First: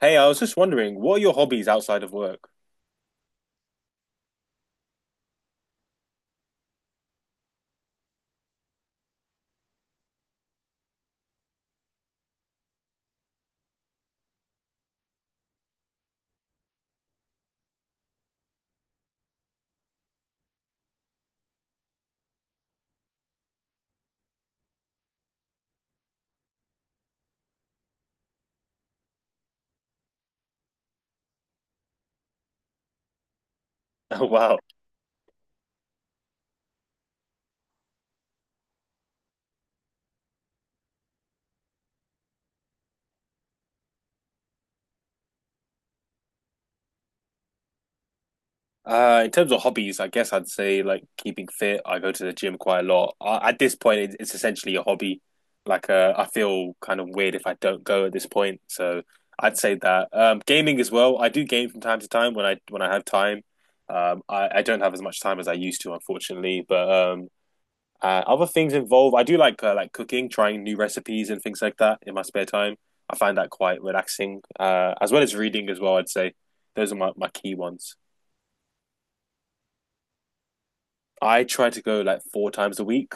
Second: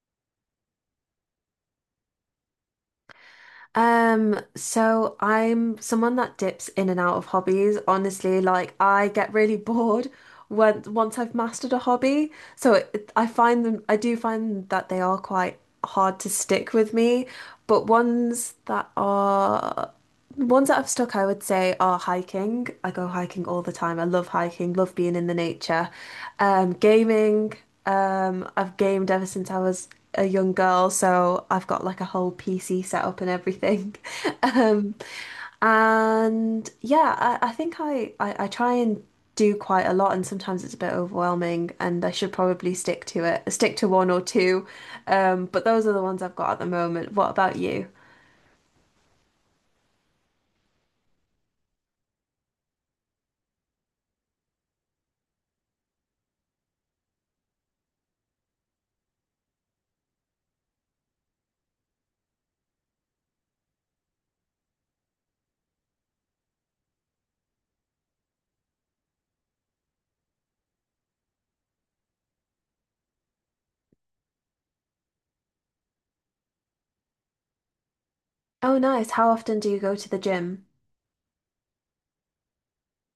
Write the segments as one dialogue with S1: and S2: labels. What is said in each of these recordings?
S1: Hey, I was just wondering, what are your hobbies outside of work?
S2: So I'm someone that dips in and out of hobbies. Honestly, like I get really bored when once I've mastered a hobby. I find them, I do find that they are quite hard to stick with me, but ones that are the ones that I've stuck, I would say, are hiking. I go hiking all the time. I love hiking, love being in the nature. Gaming. I've gamed ever since I was a young girl, so I've got like a whole PC set up and everything.
S1: Oh, wow.
S2: Um, and yeah, I think I try and do quite a lot, and sometimes it's a bit overwhelming, and I should probably stick to one or two. But those are the ones I've got at the moment. What about you?
S1: In terms of hobbies, I guess I'd say like keeping fit. I go to the gym quite a lot. At this point, it's essentially a hobby. Like, I feel kind of weird if I don't go at this point. So I'd say that. Gaming as well. I do game from time to time when I have time. I don't have as much time as I used to, unfortunately. But Other things involve I do like cooking, trying new recipes and things like that in my spare time. I find that quite relaxing, as well as reading as well. I'd say those are my key ones.
S2: Oh, nice. How often do you go to the gym?
S1: I try to go like four times a week.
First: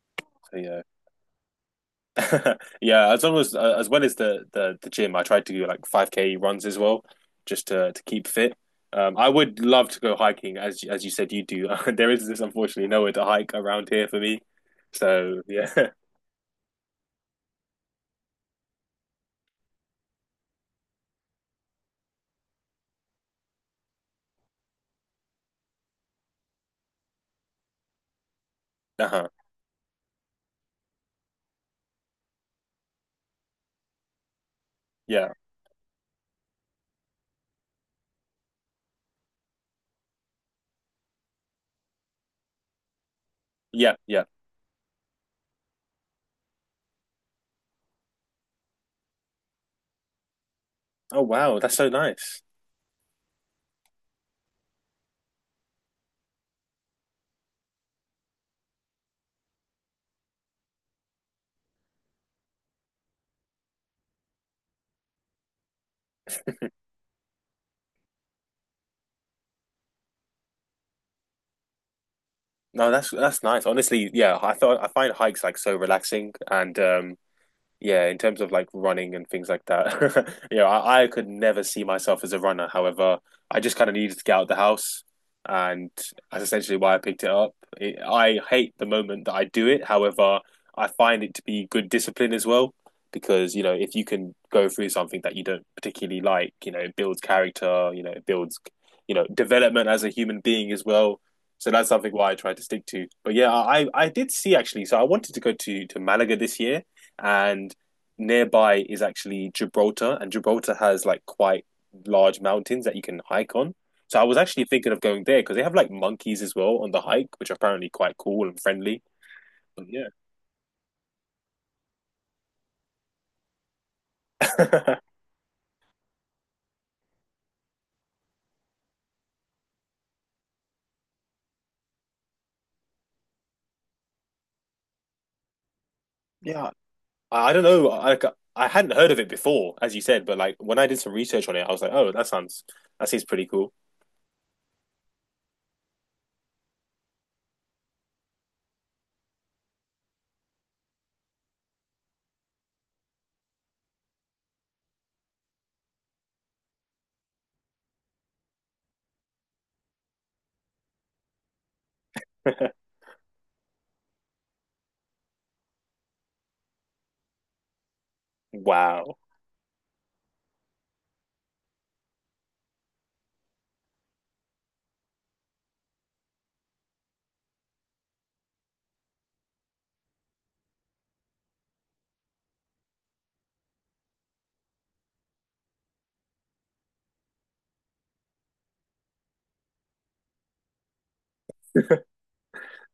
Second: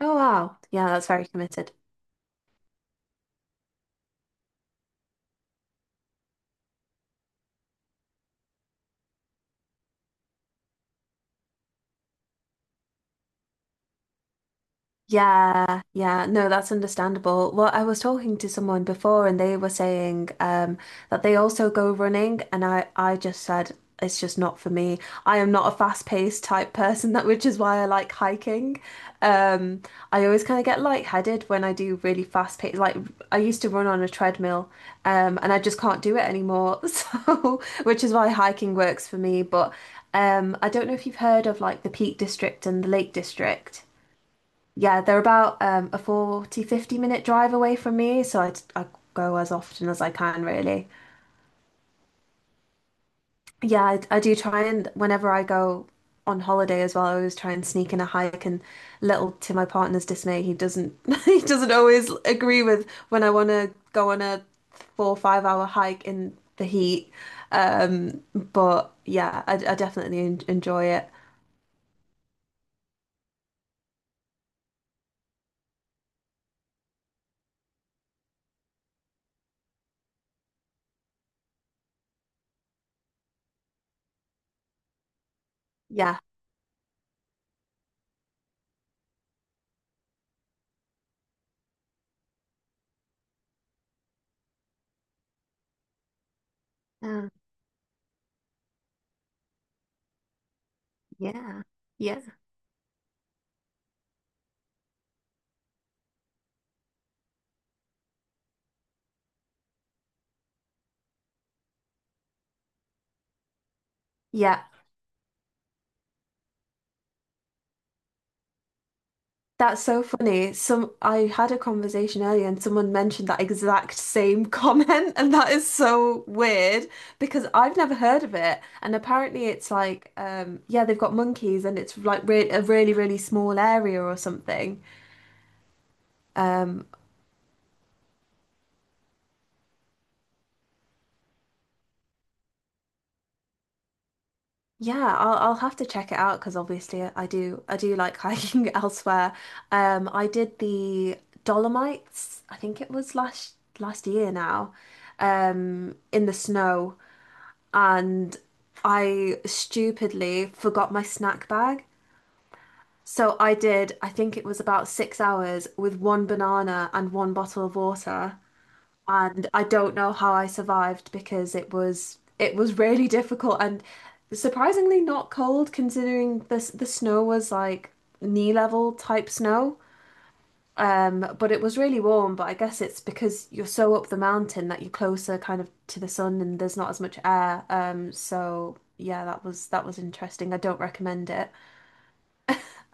S2: Oh
S1: So
S2: wow.
S1: yeah,
S2: Yeah, that's very committed.
S1: yeah. As long as well as the gym, I try to do like five k runs as well, just to keep fit. I would love to go hiking, as you said you do. There is this unfortunately nowhere to hike around here for me, so yeah.
S2: Yeah, yeah, no, that's understandable. Well, I was talking to someone before and they were saying that they also go running, and I just said it's just not for me. I am not a fast-paced type person that which is why I like hiking.
S1: Uh-huh.
S2: Um I always kind of get lightheaded when I do really fast-paced like I used to run on a treadmill,
S1: Yeah,
S2: and I just can't do it anymore. So, which is why hiking works for me, but I don't know if you've heard of like the Peak District and the Lake District.
S1: yeah.
S2: Yeah, they're about a 40 50 minute drive away from me, so I go as often as I can, really.
S1: Oh wow, that's so nice.
S2: Yeah, I do try, and whenever I go on holiday as well, I always try and sneak in a hike. And little to my partner's dismay, he doesn't he doesn't always agree with when I want to go on a 4 or 5 hour hike in the heat. But yeah, I definitely en enjoy it.
S1: No, that's nice. Honestly, yeah, I find hikes like so relaxing. And Yeah, in terms of like running and things like that, you know, I could never see myself as a runner. However, I just kind of needed to get out of the house, and
S2: Yeah.
S1: that's essentially why I picked it up. I hate the moment that I do it. However, I find it to be good discipline as well, because you know, if you can go through something that you don't particularly like, you know, it builds
S2: Oh,
S1: character, you know, it builds, you know, development as a human being as well.
S2: yeah.
S1: So that's something
S2: Yeah.
S1: why I try to stick to. But yeah, I did see actually. So I wanted to go to Malaga this year, and nearby is actually Gibraltar, and Gibraltar has like quite large mountains that you can hike on. So I was actually
S2: Yeah.
S1: thinking of going there because they have like monkeys as well on the hike, which are apparently quite cool and friendly.
S2: That's
S1: But
S2: so
S1: yeah,
S2: funny. Some I had a conversation earlier and someone mentioned that exact same comment and that is so weird because I've never heard of it. And apparently it's like yeah, they've got monkeys and it's like re a really really small area or something.
S1: yeah.
S2: Um
S1: I don't know. I like, I hadn't heard of it before, as you said, but like when I did some research on it, I was like, oh, that sounds that seems pretty cool.
S2: yeah, I'll have to check it out, because obviously I do like hiking elsewhere. I did the Dolomites, I think it was last year now. Um, in the snow. And I stupidly forgot my snack bag. So I did, I think it was about 6 hours with one banana and one bottle of water.
S1: Wow,
S2: And I don't know how I survived, because it was really difficult and surprisingly not cold, considering the snow was like knee level type snow. But it was really warm, but I guess it's because you're so up the mountain that you're closer kind of to the sun and there's not as much air. So yeah, that was interesting. I don't recommend it.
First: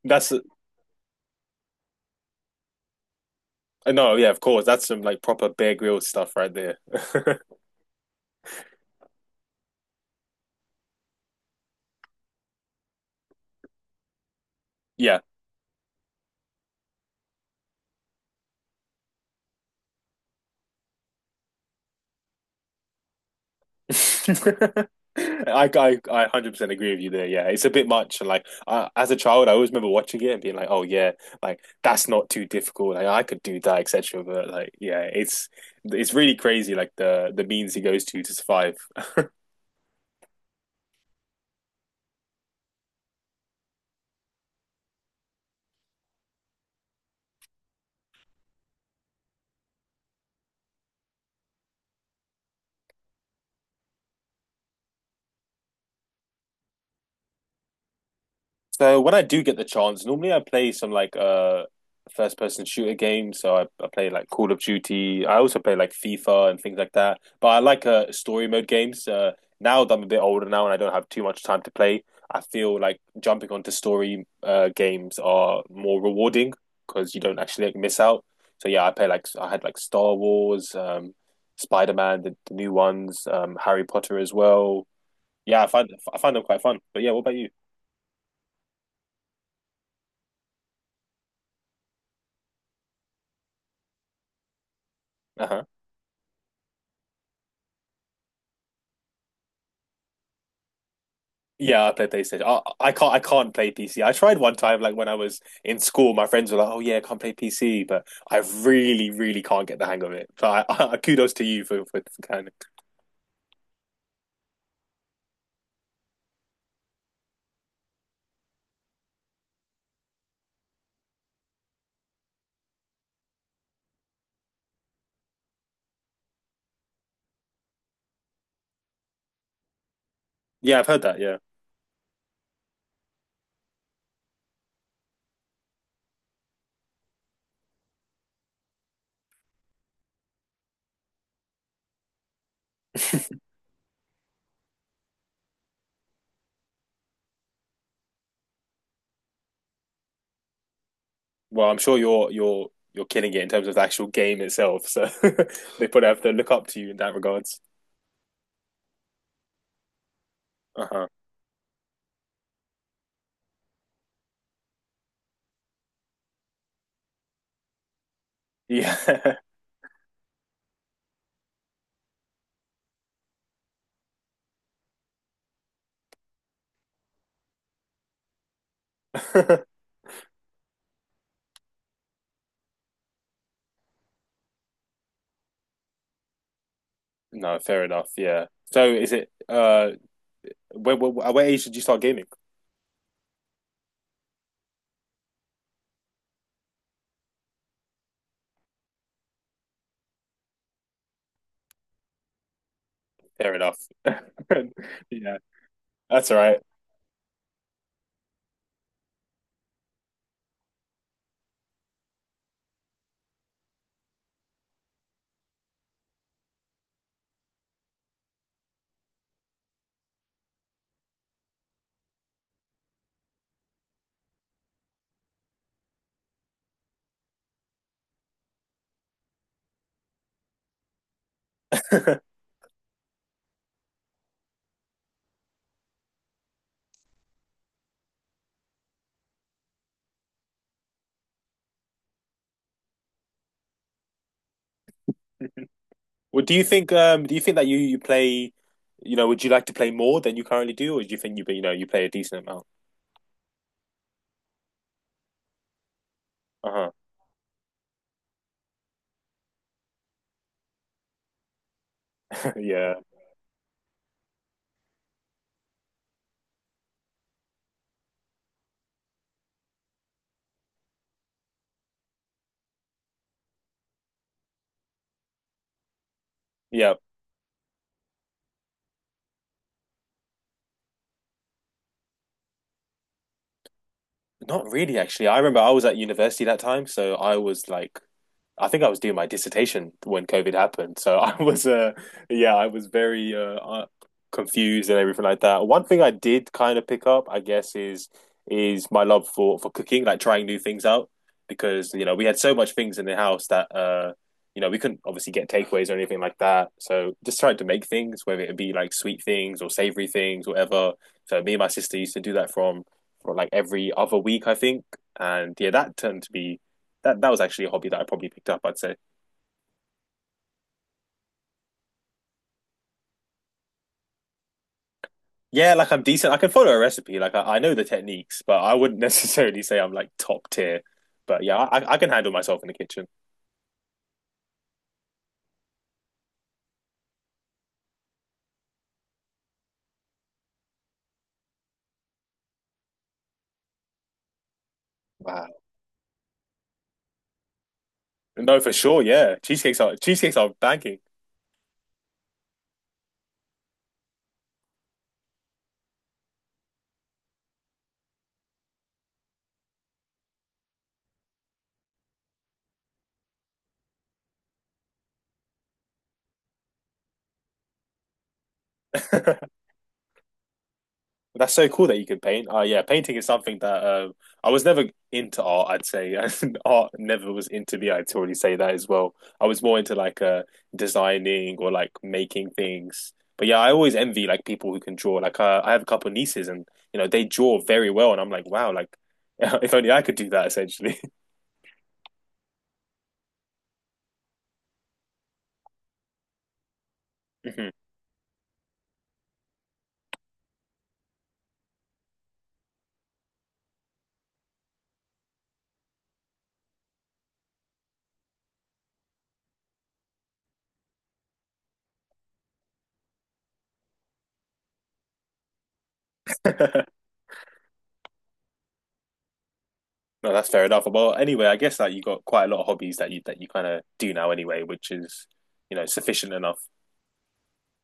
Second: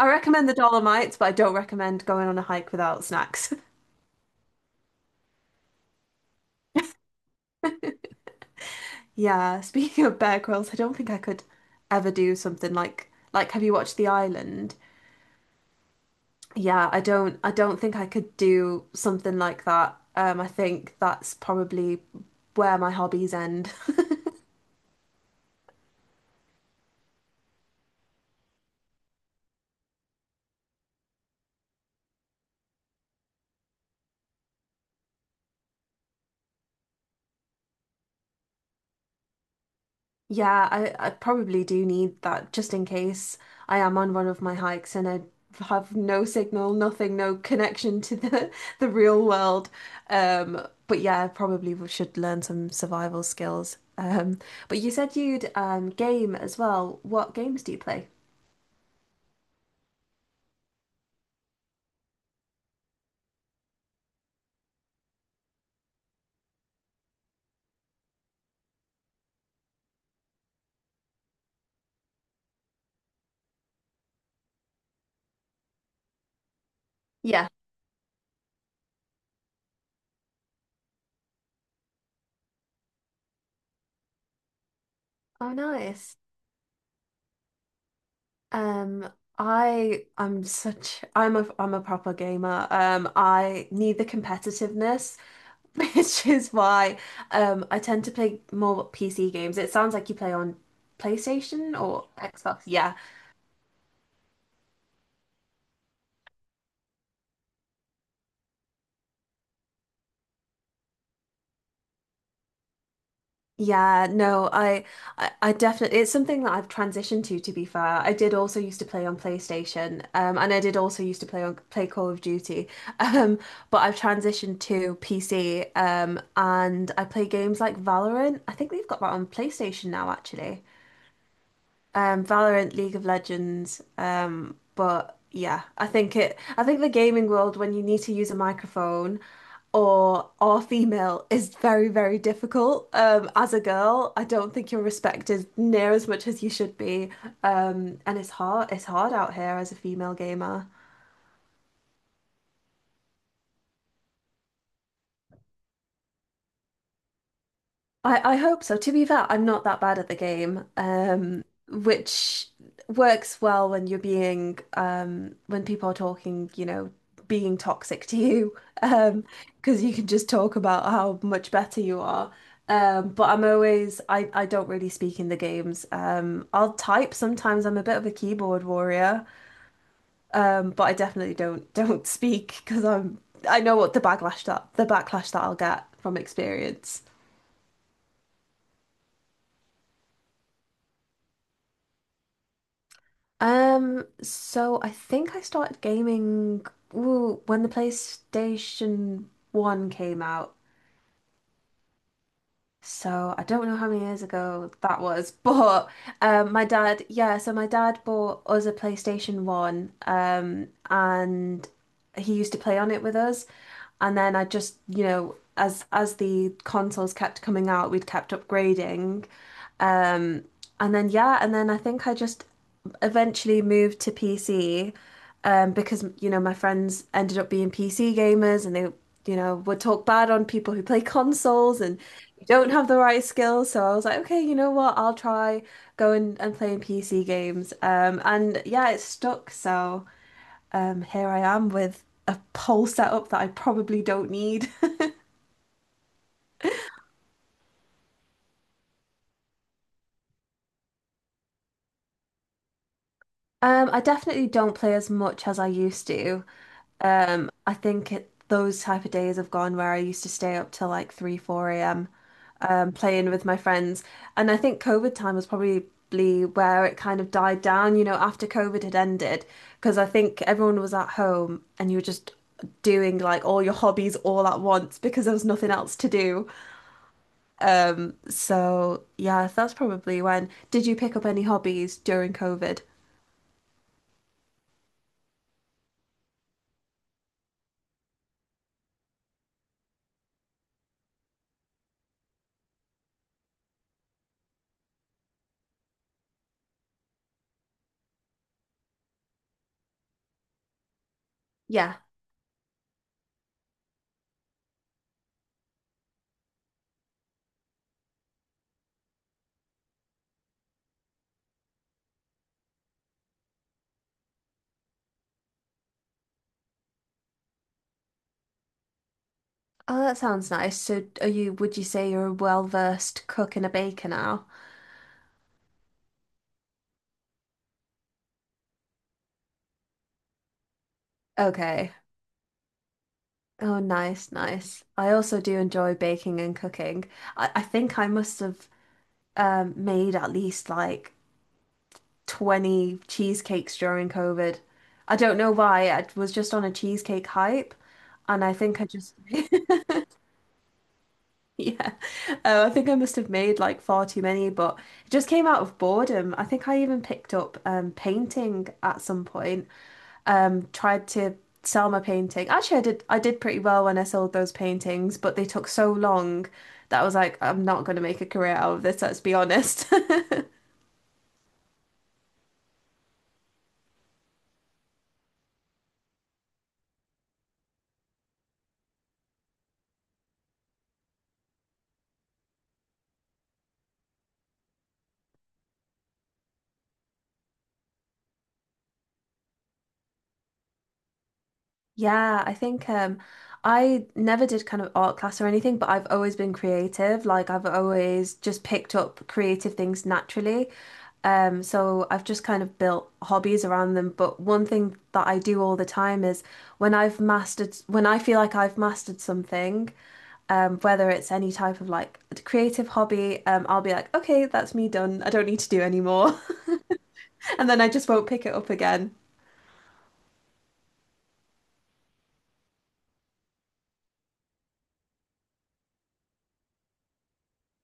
S2: I
S1: that's
S2: recommend the Dolomites, but I don't recommend going on a hike without snacks.
S1: no, yeah, of course, that's some like proper Bear Grylls stuff right there.
S2: Yeah, speaking of Bear Grylls, I don't think I could ever do something like, have you watched The Island?
S1: Yeah,
S2: Yeah, I don't think I could do something like that. I think that's probably where my hobbies end.
S1: I 100% agree with you there. Yeah, it's a bit much. And like, I, as a child, I always remember watching it and being like, oh, yeah, like that's not too difficult. Like, I could do that, etc. But like, yeah, it's really crazy, like the means he goes to survive.
S2: Yeah, I probably do need that, just in case I am on one of my hikes and I have no signal, nothing, no connection to the the real world. But yeah, I probably should learn some survival skills. But you said you'd game as well. What games do you play?
S1: So when I do get the chance, normally I play some like first person shooter games. So I play like Call of Duty. I also play like FIFA and things like that. But I like story mode games. Now that I'm a bit older now and I don't have too much time to play, I feel like jumping onto story games are more rewarding because you don't
S2: Yeah.
S1: actually like, miss out. So yeah, I play like I had like Star Wars, Spider-Man, the new ones, Harry Potter as well.
S2: Oh,
S1: Yeah,
S2: nice.
S1: I find them quite fun. But yeah, what about you?
S2: Um, I'm a proper gamer. I need the competitiveness, which is why I tend to play more PC games. It sounds like you play on PlayStation
S1: Yeah, I play
S2: or
S1: PlayStation. I,
S2: Xbox.
S1: I
S2: Yeah.
S1: can't I can't play PC. I tried one time, like when I was in school, my friends were like, "Oh yeah, I can't play PC," but I really can't get the hang of it. So I, I kudos to you for kind of.
S2: Yeah, no, I definitely, it's something that I've transitioned to be fair. I did also used to play on PlayStation, and I did also used to play Call of Duty, um, but I've transitioned to PC, and I play games like Valorant. I think they've got that on PlayStation now, actually.
S1: Yeah, I've heard that. Yeah.
S2: Valorant, League of Legends. But yeah, I think it. I think the gaming world, when you need to use a microphone or female, is very, very difficult. As a girl, I don't think you're respected near as much as you should be. And it's hard. It's hard out here as a female gamer.
S1: Well, I'm sure you're killing it in terms of the actual game itself. So they probably have to look up to you in that regards.
S2: I hope so. To be fair, I'm not that bad at the game,
S1: Uh-huh.
S2: which works well when you're being, when people are talking, you know, being toxic to you, um,
S1: Yeah.
S2: because you can just talk about how much better you are. But I'm always, I don't really speak in the games. I'll type sometimes. I'm a bit of a keyboard warrior, but I definitely don't don't speak, because I know what the backlash that I'll get from experience.
S1: No, fair enough. Yeah. So is it at what age did you start gaming?
S2: So I think I started gaming ooh, when the PlayStation 1 came out. So I
S1: Fair
S2: don't know
S1: enough.
S2: how many years ago that was,
S1: Yeah,
S2: but
S1: that's all right.
S2: my dad, yeah, so my dad bought us a PlayStation 1 and he used to play on it with us. And then I just, you know, as the consoles kept coming out, we'd kept upgrading. And then yeah, and then I think I just eventually moved to PC, because you know my friends ended up being PC gamers and they you know would talk bad on people who play consoles and you don't have the right skills. So I was like, okay, you know what? I'll try going and playing PC games. And yeah, it stuck. So here I am with a whole setup that I probably don't need.
S1: Well, do you think that you play, you know, would you like to play more than you currently do, or do you think you you know you play a decent amount?
S2: I definitely don't play as much as I used to.
S1: Uh-huh.
S2: I think those type of days have gone where I used to stay up till like 3, 4 a.m.
S1: Yeah.
S2: Playing with my friends. And I think COVID time was probably where it kind of died down, you know, after COVID had ended, because I think everyone was at home and you were just doing like all your hobbies all at once because there was nothing else to do.
S1: Yeah.
S2: So yeah, that's probably when. Did you pick up any hobbies during COVID?
S1: Not really, actually. I remember I was at university that time, so I was like I think I was doing my dissertation when COVID happened, so I was yeah, I was very confused and everything like that. One thing I did kind of pick up, I guess, is my love for cooking, like trying new things out, because
S2: Yeah.
S1: you know we had so much things in the house that you know we couldn't obviously get takeaways or anything like that, so just tried to make things, whether it be like sweet things or savory things, whatever. So me and my sister used to do that from for like every other week, I think, and yeah, that turned to be that that was actually a hobby that I probably picked up. I'd say,
S2: Oh, that sounds nice. So are you, would you say you're a well-versed cook and a baker now?
S1: yeah, like I'm decent. I can follow a recipe. Like I know the techniques, but I wouldn't necessarily say I'm like top tier. But yeah,
S2: Okay.
S1: I can handle myself in the kitchen.
S2: Oh, nice, nice. I also do enjoy baking and cooking. I think I must have made at least like 20 cheesecakes during COVID. I don't know
S1: Wow.
S2: why. I was just on a cheesecake hype, and I
S1: No, for
S2: think I
S1: sure.
S2: just
S1: Yeah, cheesecakes are banking.
S2: yeah. Oh, I think I must have made like far too many, but it just came out of boredom. I think I even picked up painting at some point. Um, tried to sell my painting. Actually, I did pretty well when I sold those paintings, but they took so long that I was like, I'm not going to make a career out of this, let's be honest.
S1: That's so cool that you can paint. Yeah, painting is something that I was never into art, I'd say. Art never was into me, I'd already say that as well. I was more into like designing or like making things. But yeah, I always envy like people who can draw. Like I have a couple of nieces and you know they draw very well, and I'm like, wow, like if only I could do that essentially.
S2: Yeah, I think I never did kind of art class or anything, but I've always been creative. Like I've
S1: Mhm.
S2: always just picked up creative things naturally. So I've just kind of built hobbies around them. But one thing that I do all the time is when I feel like I've mastered something, whether it's any type of like creative hobby, I'll be like, okay, that's me done. I don't need to do anymore. And then I just won't pick it up again.
S1: No, that's fair enough. Well, anyway, I guess that you got quite a lot of hobbies that you kind of do now anyway, which is you know sufficient enough.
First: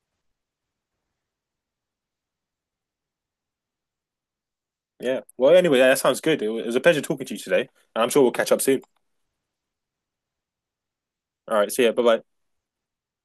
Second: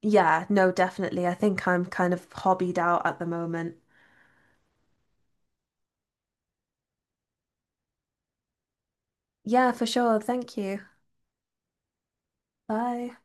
S2: Yeah, no, definitely. I think I'm kind of hobbied out at the moment.
S1: Yeah. Well, anyway, that sounds good. It was a pleasure talking to you today, and I'm sure we'll catch up soon.
S2: Yeah, for sure. Thank you.
S1: All right. See ya. Bye bye.
S2: Bye.